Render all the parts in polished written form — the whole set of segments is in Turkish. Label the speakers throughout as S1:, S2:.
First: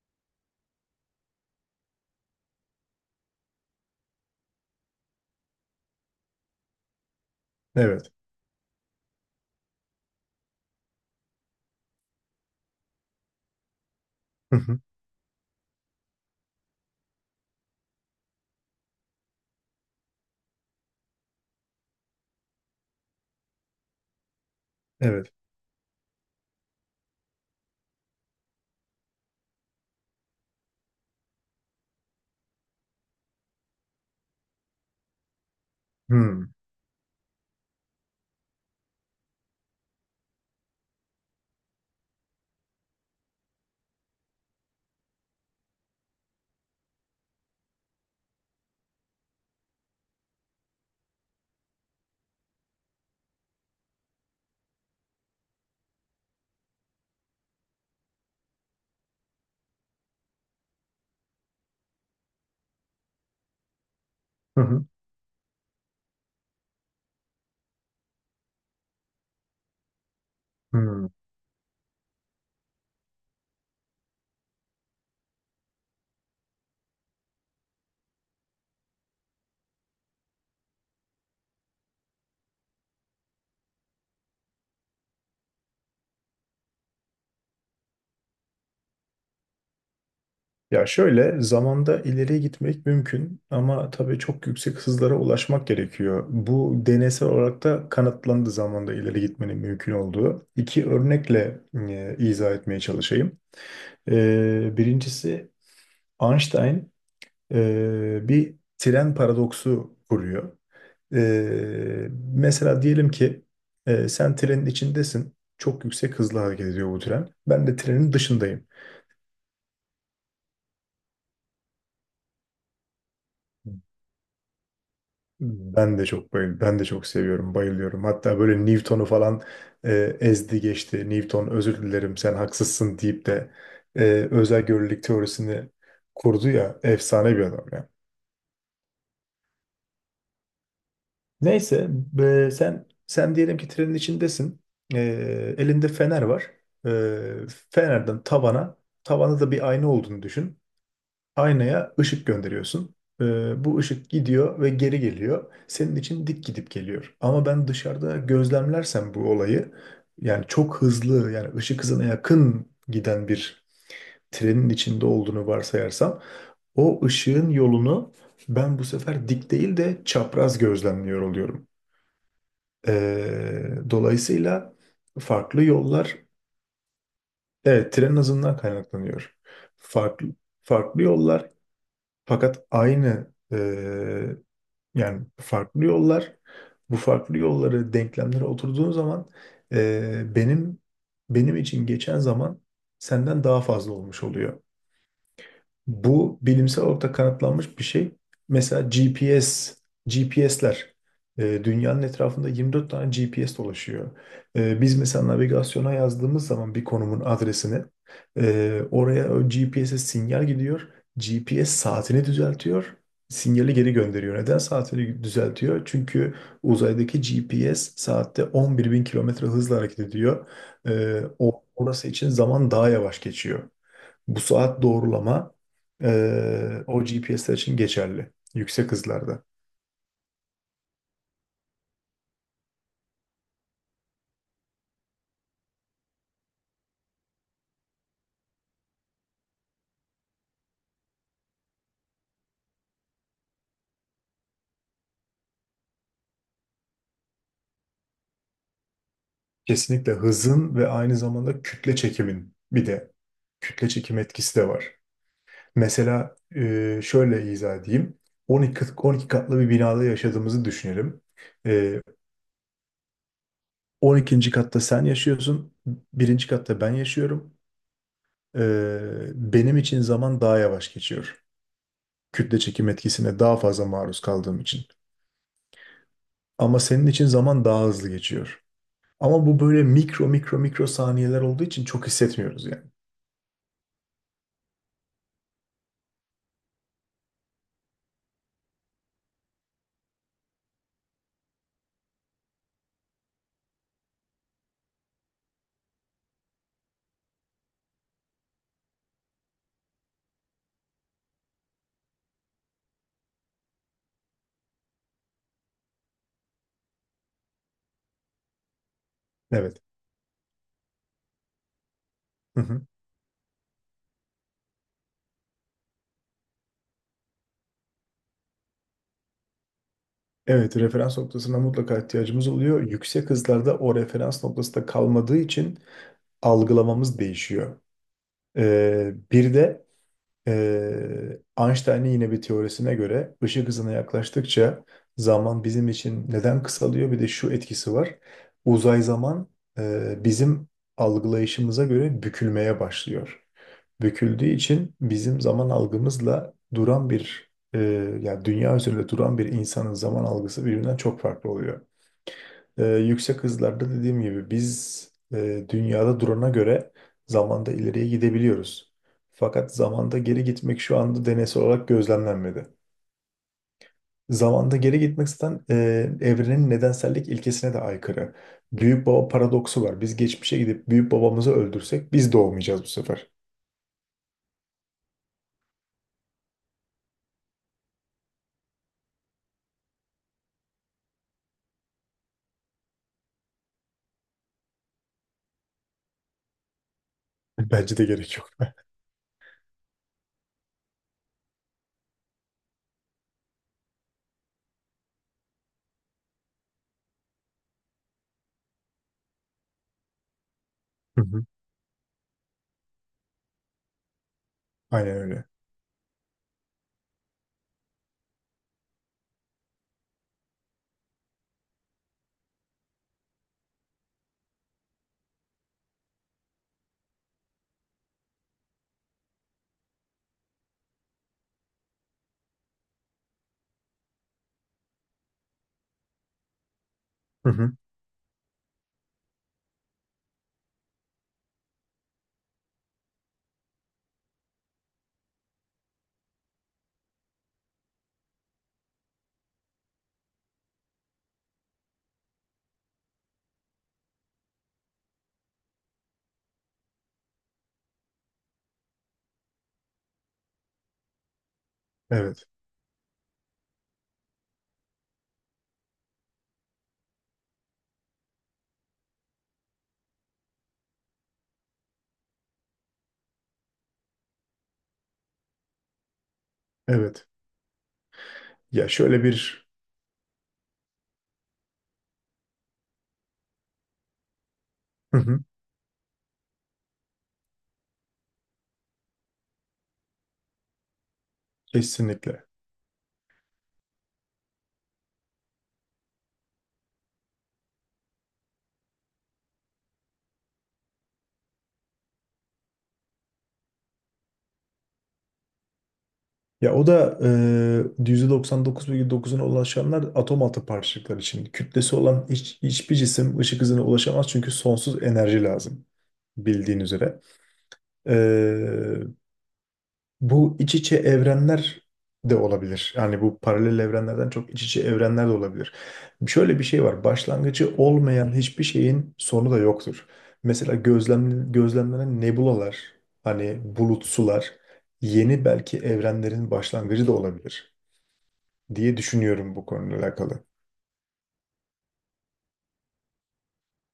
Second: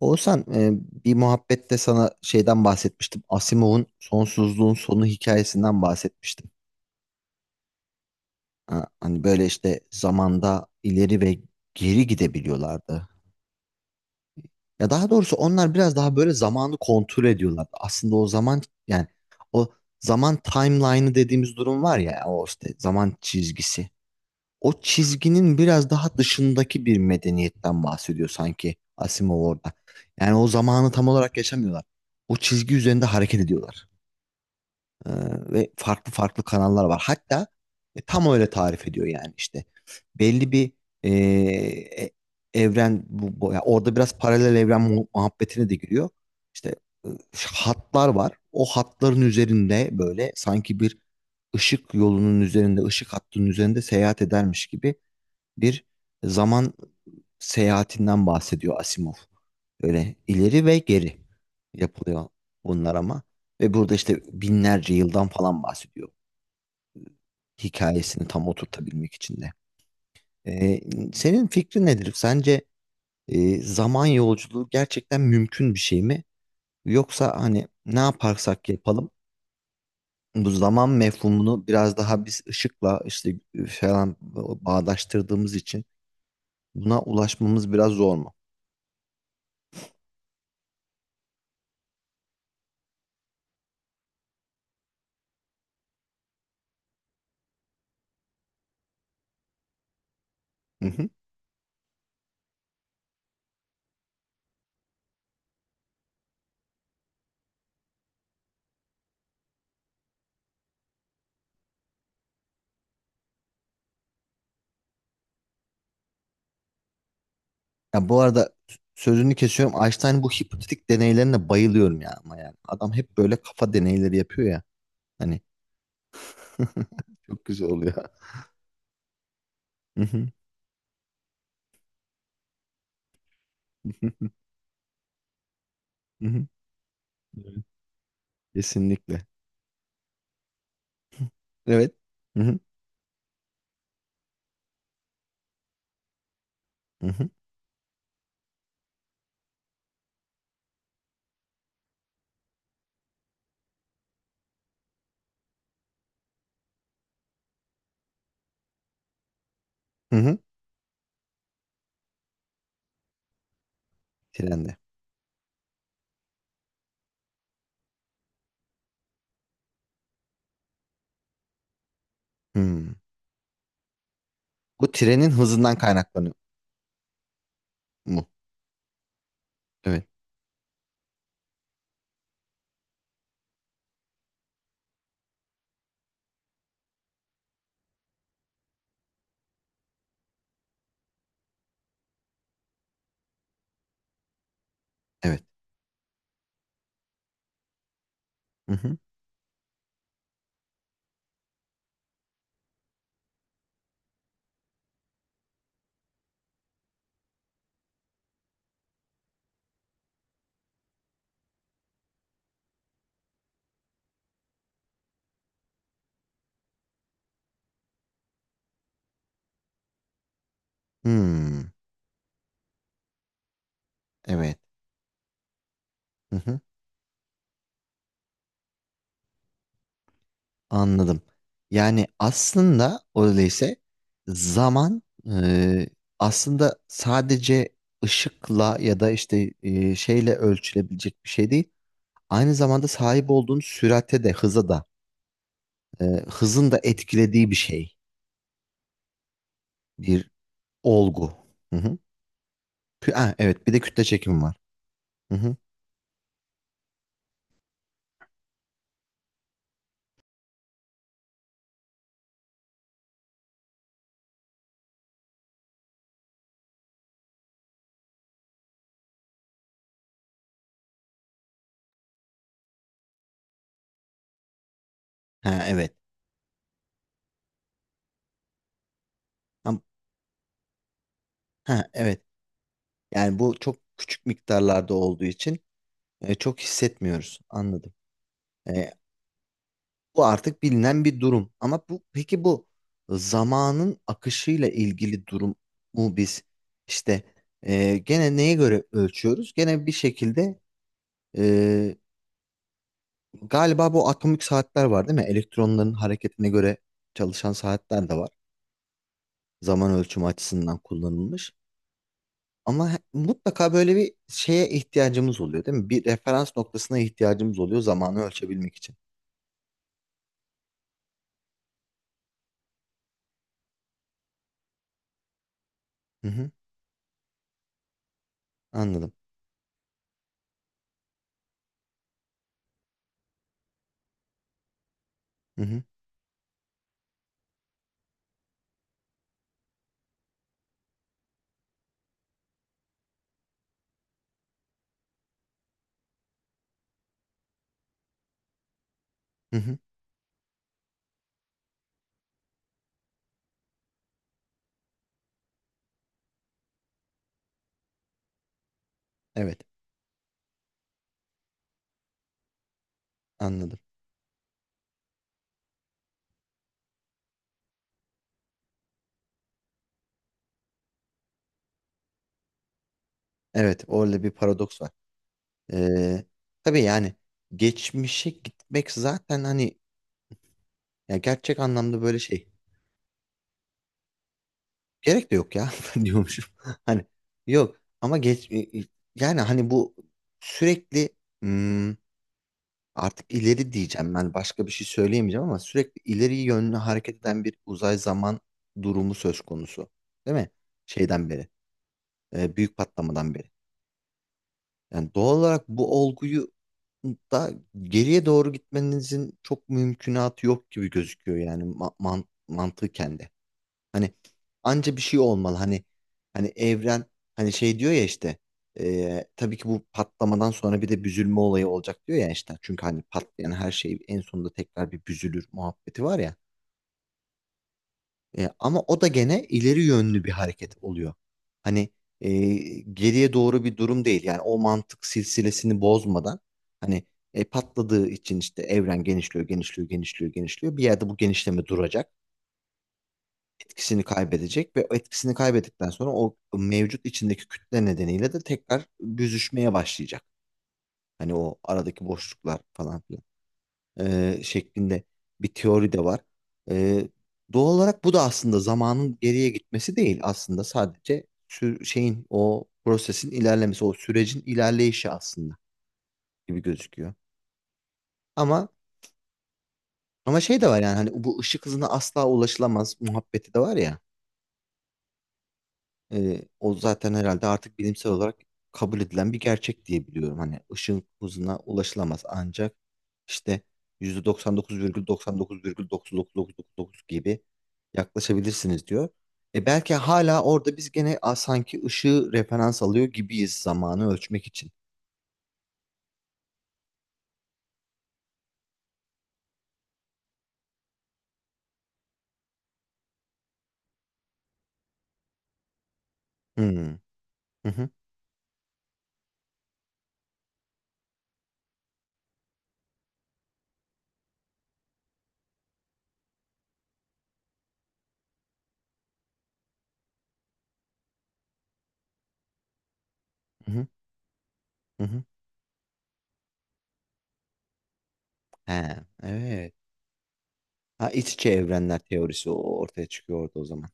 S1: Oğuzhan bir muhabbette sana şeyden bahsetmiştim. Asimov'un Sonsuzluğun Sonu hikayesinden bahsetmiştim.
S2: Evet.
S1: Ha, hani böyle işte zamanda ileri ve geri gidebiliyorlardı.
S2: Hı hı.
S1: Ya daha doğrusu onlar biraz daha böyle zamanı kontrol ediyorlardı. Aslında o zaman yani o zaman timeline'ı dediğimiz durum var ya o işte zaman çizgisi. O
S2: Evet.
S1: çizginin biraz daha dışındaki bir medeniyetten bahsediyor sanki Asimov orada. Yani o zamanı tam olarak yaşamıyorlar. O çizgi üzerinde hareket ediyorlar. Ee, Ve farklı farklı
S2: Hmm.
S1: kanallar var. Hatta tam öyle tarif ediyor yani işte. Belli bir e, e, evren bu, ya orada biraz paralel evren muhabbetine de giriyor. İşte e, hatlar var. O hatların üzerinde böyle sanki bir ışık yolunun üzerinde, ışık hattının üzerinde seyahat edermiş gibi bir zaman seyahatinden bahsediyor Asimov. Öyle ileri ve geri yapılıyor bunlar ama. Ve burada işte
S2: Hı hı.
S1: binlerce yıldan falan bahsediyor. Hikayesini tam oturtabilmek için de. Ee,
S2: Hmm.
S1: senin fikrin nedir? Sence zaman yolculuğu gerçekten mümkün bir şey mi? Yoksa hani ne yaparsak yapalım bu zaman mefhumunu biraz daha biz ışıkla işte falan bağdaştırdığımız için buna ulaşmamız biraz zor mu?
S2: Ya şöyle, zamanda ileriye gitmek mümkün ama tabii çok yüksek hızlara ulaşmak gerekiyor. Bu deneysel olarak da kanıtlandı zamanda ileri gitmenin mümkün olduğu. İki
S1: Hı hı.
S2: örnekle izah etmeye çalışayım. Birincisi Einstein bir tren paradoksu kuruyor. E, Mesela diyelim ki sen trenin içindesin. Çok yüksek hızla hareket ediyor bu tren. Ben de
S1: Ya
S2: trenin
S1: bu arada
S2: dışındayım.
S1: sözünü kesiyorum. Einstein, bu hipotetik deneylerine bayılıyorum ya, ama yani. Adam hep böyle kafa deneyleri yapıyor ya. Hani
S2: Ben de çok
S1: çok
S2: seviyorum,
S1: güzel oluyor.
S2: bayılıyorum. Hatta böyle Newton'u falan
S1: Hı hı,
S2: ezdi geçti. Newton, özür dilerim sen haksızsın deyip de e,
S1: hı
S2: özel görelilik teorisini
S1: hı, hı hı.
S2: kurdu ya, efsane bir
S1: Evet.
S2: adam ya.
S1: Kesinlikle.
S2: Neyse,
S1: Evet. Hı hı,
S2: sen diyelim ki trenin içindesin. E, Elinde fener var.
S1: hı hı,
S2: Fenerden tavana, tavanda da bir ayna olduğunu düşün. Aynaya ışık gönderiyorsun. Bu ışık gidiyor ve geri geliyor. Senin için dik gidip geliyor. Ama ben dışarıda gözlemlersem bu olayı,
S1: hı hı.
S2: yani çok hızlı, yani ışık hızına yakın giden bir trenin
S1: Trende.
S2: içinde olduğunu varsayarsam, o ışığın yolunu ben bu sefer dik değil de çapraz gözlemliyor oluyorum.
S1: Hmm.
S2: Dolayısıyla
S1: Bu trenin
S2: farklı
S1: hızından
S2: yollar,
S1: kaynaklanıyor
S2: evet, tren
S1: mu?
S2: hızından kaynaklanıyor.
S1: Evet.
S2: Farklı farklı yollar, fakat aynı yani farklı yollar, bu farklı yolları denklemlere oturduğun zaman ee, benim benim için geçen zaman senden daha fazla olmuş oluyor.
S1: Evet.
S2: Bu bilimsel olarak da kanıtlanmış bir şey.
S1: Hı
S2: Mesela
S1: hı.
S2: GPS, GPS'ler, dünyanın etrafında 24 tane GPS dolaşıyor. Biz mesela navigasyona yazdığımız zaman bir konumun adresini, oraya o GPS'e sinyal gidiyor. GPS saatini düzeltiyor. Sinyali geri gönderiyor. Neden saatini düzeltiyor? Çünkü uzaydaki GPS saatte 11.000 kilometre hızla hareket ediyor.
S1: Hmm.
S2: Orası için zaman daha yavaş geçiyor. Bu
S1: Evet.
S2: saat doğrulama, o GPS'ler için geçerli. Yüksek hızlarda.
S1: Anladım. Yani aslında öyleyse zaman e, aslında sadece ışıkla ya da işte şeyle ölçülebilecek bir şey değil. Aynı zamanda sahip olduğun sürate de hıza da hızın da etkilediği bir şey.
S2: Kesinlikle
S1: Bir
S2: hızın ve aynı
S1: olgu.
S2: zamanda
S1: Hı
S2: kütle
S1: hı.
S2: çekimin, bir de
S1: Ha, evet bir de
S2: kütle
S1: kütle
S2: çekim
S1: çekimi var.
S2: etkisi de var.
S1: Hı hı.
S2: Mesela şöyle izah edeyim. 12, 12 katlı bir binada yaşadığımızı düşünelim. E, 12. katta sen yaşıyorsun, birinci katta ben yaşıyorum. E, Benim için zaman daha yavaş geçiyor, kütle çekim etkisine daha fazla maruz kaldığım için.
S1: Ha, evet.
S2: Ama senin için zaman daha hızlı geçiyor. Ama bu
S1: Am-
S2: böyle mikro mikro mikro saniyeler olduğu için
S1: Ha,
S2: çok
S1: evet.
S2: hissetmiyoruz yani.
S1: Yani bu çok küçük miktarlarda olduğu için çok hissetmiyoruz. Anladım. E, Bu artık bilinen bir durum. Ama bu peki bu zamanın akışıyla ilgili durum mu? Biz işte gene neye göre ölçüyoruz? Gene bir şekilde e, galiba bu atomik saatler var değil mi? Elektronların hareketine göre çalışan saatler de var.
S2: Evet.
S1: Zaman ölçümü açısından kullanılmış.
S2: Hı hı.
S1: Ama mutlaka böyle bir şeye ihtiyacımız oluyor değil mi? Bir referans noktasına ihtiyacımız oluyor zamanı ölçebilmek için.
S2: Evet, referans noktasına mutlaka ihtiyacımız oluyor. Yüksek hızlarda o referans noktasında kalmadığı için
S1: Hı hı,
S2: algılamamız değişiyor.
S1: anladım.
S2: Bir de Einstein'ın yine bir teorisine göre, ışık hızına yaklaştıkça
S1: Hı
S2: zaman
S1: hı,
S2: bizim için neden kısalıyor? Bir de şu etkisi var. Uzay zaman bizim algılayışımıza göre bükülmeye başlıyor. Büküldüğü için bizim zaman algımızla duran bir yani dünya üzerinde duran bir
S1: hı hı,
S2: insanın zaman algısı birbirinden çok farklı oluyor. Yüksek hızlarda dediğim gibi biz dünyada durana göre zamanda ileriye gidebiliyoruz.
S1: evet,
S2: Fakat zamanda geri gitmek şu anda deneysel olarak gözlemlenmedi.
S1: anladım.
S2: Zamanda geri gitmek zaten evrenin nedensellik ilkesine de aykırı. Büyük baba paradoksu var. Biz geçmişe gidip büyük babamızı öldürsek biz doğmayacağız bu sefer.
S1: Evet, orada bir paradoks var. Ee, tabii yani geçmişe gitmek zaten hani ya gerçek anlamda böyle şey gerek de yok ya ben diyormuşum. Hani yok
S2: Bence de
S1: ama
S2: gerek
S1: geç
S2: yok.
S1: yani hani bu sürekli hmm, artık ileri diyeceğim, ben başka bir şey söyleyemeyeceğim ama sürekli ileri yönlü hareket eden bir uzay zaman durumu söz konusu. Değil mi?
S2: Hı
S1: Şeyden
S2: hı.
S1: beri, büyük patlamadan beri.
S2: Aynen
S1: Yani doğal
S2: öyle.
S1: olarak bu olguyu da geriye doğru gitmenizin çok mümkünatı yok gibi gözüküyor yani ma man mantıken de. Hani anca bir şey olmalı. Hani hani evren hani şey diyor ya işte tabii ki bu patlamadan sonra bir de büzülme olayı olacak diyor ya işte. Çünkü hani patlayan her şey en sonunda tekrar bir büzülür muhabbeti var ya.
S2: Hı hı.
S1: E, ama o da gene ileri yönlü bir hareket oluyor. Hani e, geriye doğru bir durum değil. Yani o mantık silsilesini bozmadan hani patladığı için işte evren genişliyor, genişliyor, genişliyor, genişliyor. Bir yerde bu genişleme duracak, etkisini kaybedecek ve o etkisini kaybettikten sonra o mevcut içindeki kütle nedeniyle de tekrar büzüşmeye başlayacak. Hani o aradaki
S2: Evet.
S1: boşluklar falan filan şeklinde bir teori de var. E, doğal olarak bu da aslında zamanın geriye gitmesi değil, aslında sadece şeyin o prosesin ilerlemesi, o sürecin ilerleyişi aslında gibi gözüküyor.
S2: Evet.
S1: Ama
S2: Ya şöyle bir...
S1: ama şey de var yani hani bu ışık hızına asla ulaşılamaz muhabbeti de var ya.
S2: Hı hı.
S1: O zaten herhalde artık bilimsel olarak kabul edilen bir gerçek diye biliyorum. Hani ışın hızına ulaşılamaz,
S2: Kesinlikle.
S1: ancak işte %99,99,999999 gibi yaklaşabilirsiniz diyor. E belki hala orada biz gene sanki ışığı referans alıyor gibiyiz zamanı ölçmek için.
S2: Ya o da %99,9'una ulaşanlar atom altı parçacıklar için. Kütlesi olan hiçbir cisim ışık hızına ulaşamaz çünkü sonsuz enerji lazım, bildiğin
S1: Hmm.
S2: üzere.
S1: Hı hı,
S2: E, Bu iç içe evrenler de olabilir. Yani bu paralel evrenlerden çok, iç içe evrenler de olabilir. Şöyle bir şey var: başlangıcı olmayan hiçbir şeyin sonu da yoktur. Mesela gözlemlenen nebulalar, hani
S1: hı hı,
S2: bulut sular,
S1: hı hı.
S2: yeni belki evrenlerin başlangıcı da olabilir
S1: He,
S2: diye düşünüyorum bu
S1: evet.
S2: konuyla alakalı.
S1: Ha, iç içe evrenler teorisi ortaya çıkıyor orada o zaman.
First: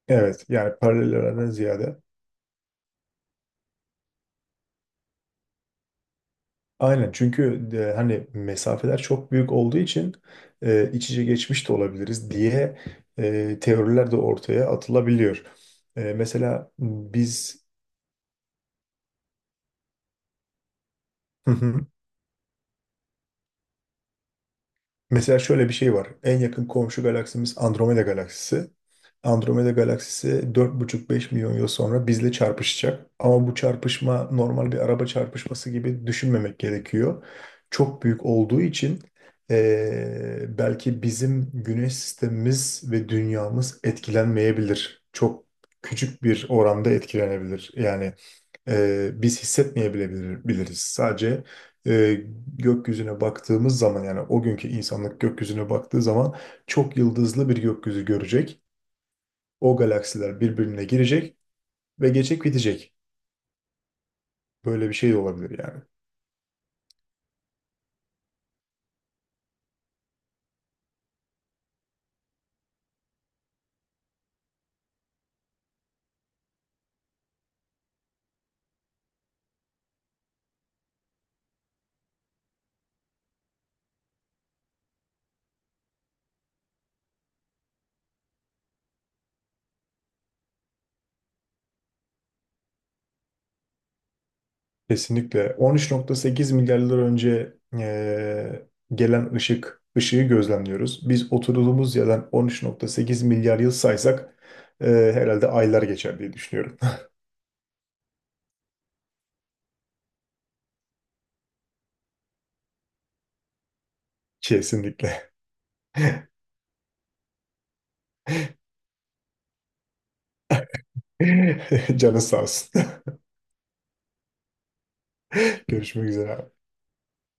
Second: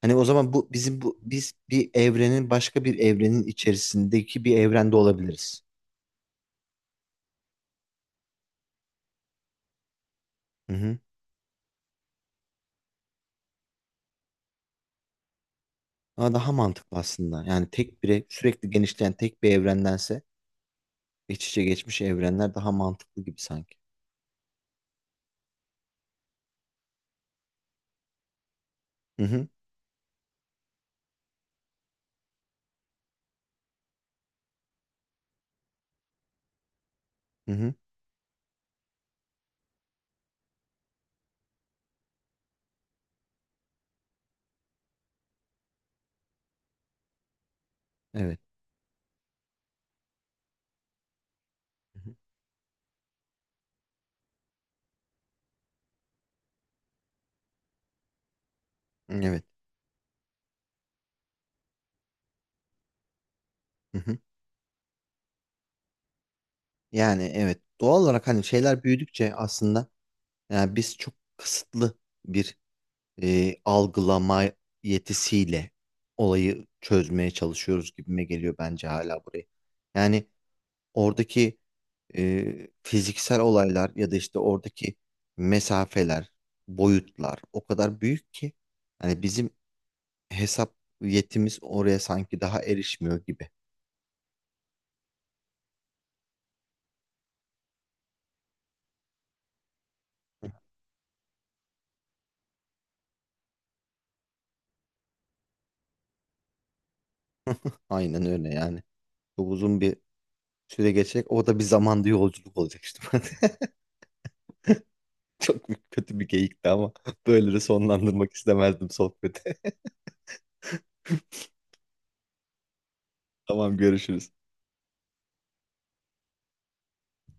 S1: Hani o
S2: Evet,
S1: zaman bu
S2: yani
S1: bizim
S2: paralel
S1: bu
S2: evrenden
S1: biz bir
S2: ziyade.
S1: evrenin başka bir evrenin içerisindeki bir evrende olabiliriz.
S2: Aynen, çünkü hani mesafeler çok büyük olduğu için
S1: Hı hı.
S2: iç içe geçmiş de olabiliriz diye teoriler de ortaya atılabiliyor.
S1: Ama daha
S2: Mesela
S1: mantıklı aslında.
S2: biz
S1: Yani tek bir sürekli genişleyen tek bir evrendense iç içe geçmiş evrenler daha mantıklı gibi sanki.
S2: mesela şöyle bir şey var. En yakın komşu galaksimiz Andromeda galaksisi.
S1: Hı hı.
S2: Andromeda galaksisi 4,5, 5 milyon yıl sonra bizle çarpışacak. Ama bu çarpışma normal bir araba çarpışması gibi düşünmemek gerekiyor.
S1: Hı hı.
S2: Çok büyük olduğu için belki bizim güneş sistemimiz ve dünyamız etkilenmeyebilir. Çok küçük bir oranda etkilenebilir. Yani
S1: Evet.
S2: biz hissetmeyebilir biliriz. Sadece
S1: Hı hı.
S2: e, gökyüzüne baktığımız zaman, yani o günkü insanlık gökyüzüne baktığı zaman çok yıldızlı bir gökyüzü görecek.
S1: Evet.
S2: O galaksiler birbirine girecek ve geçecek, bitecek.
S1: Hı hı.
S2: Böyle bir şey de olabilir yani.
S1: Yani evet, doğal olarak hani şeyler büyüdükçe aslında yani biz çok kısıtlı bir algılama yetisiyle olayı çözmeye çalışıyoruz gibime geliyor bence hala burayı. Yani oradaki fiziksel olaylar ya da işte oradaki mesafeler, boyutlar o kadar büyük ki hani bizim hesap yetimiz oraya sanki daha erişmiyor gibi.
S2: Kesinlikle. 13,8 milyar yıl önce gelen ışık, ışığı
S1: Hı.
S2: gözlemliyoruz. Biz oturduğumuz yerden 13,8 milyar yıl saysak herhalde aylar geçer diye düşünüyorum.
S1: Aynen öyle yani. Çok uzun bir süre geçecek. O da bir zamanda yolculuk olacak işte.
S2: Kesinlikle.
S1: Çok kötü bir geyikti ama böyle de sonlandırmak istemezdim sohbeti.
S2: Canın sağ olsun.
S1: Tamam, görüşürüz.
S2: Görüşmek üzere abi.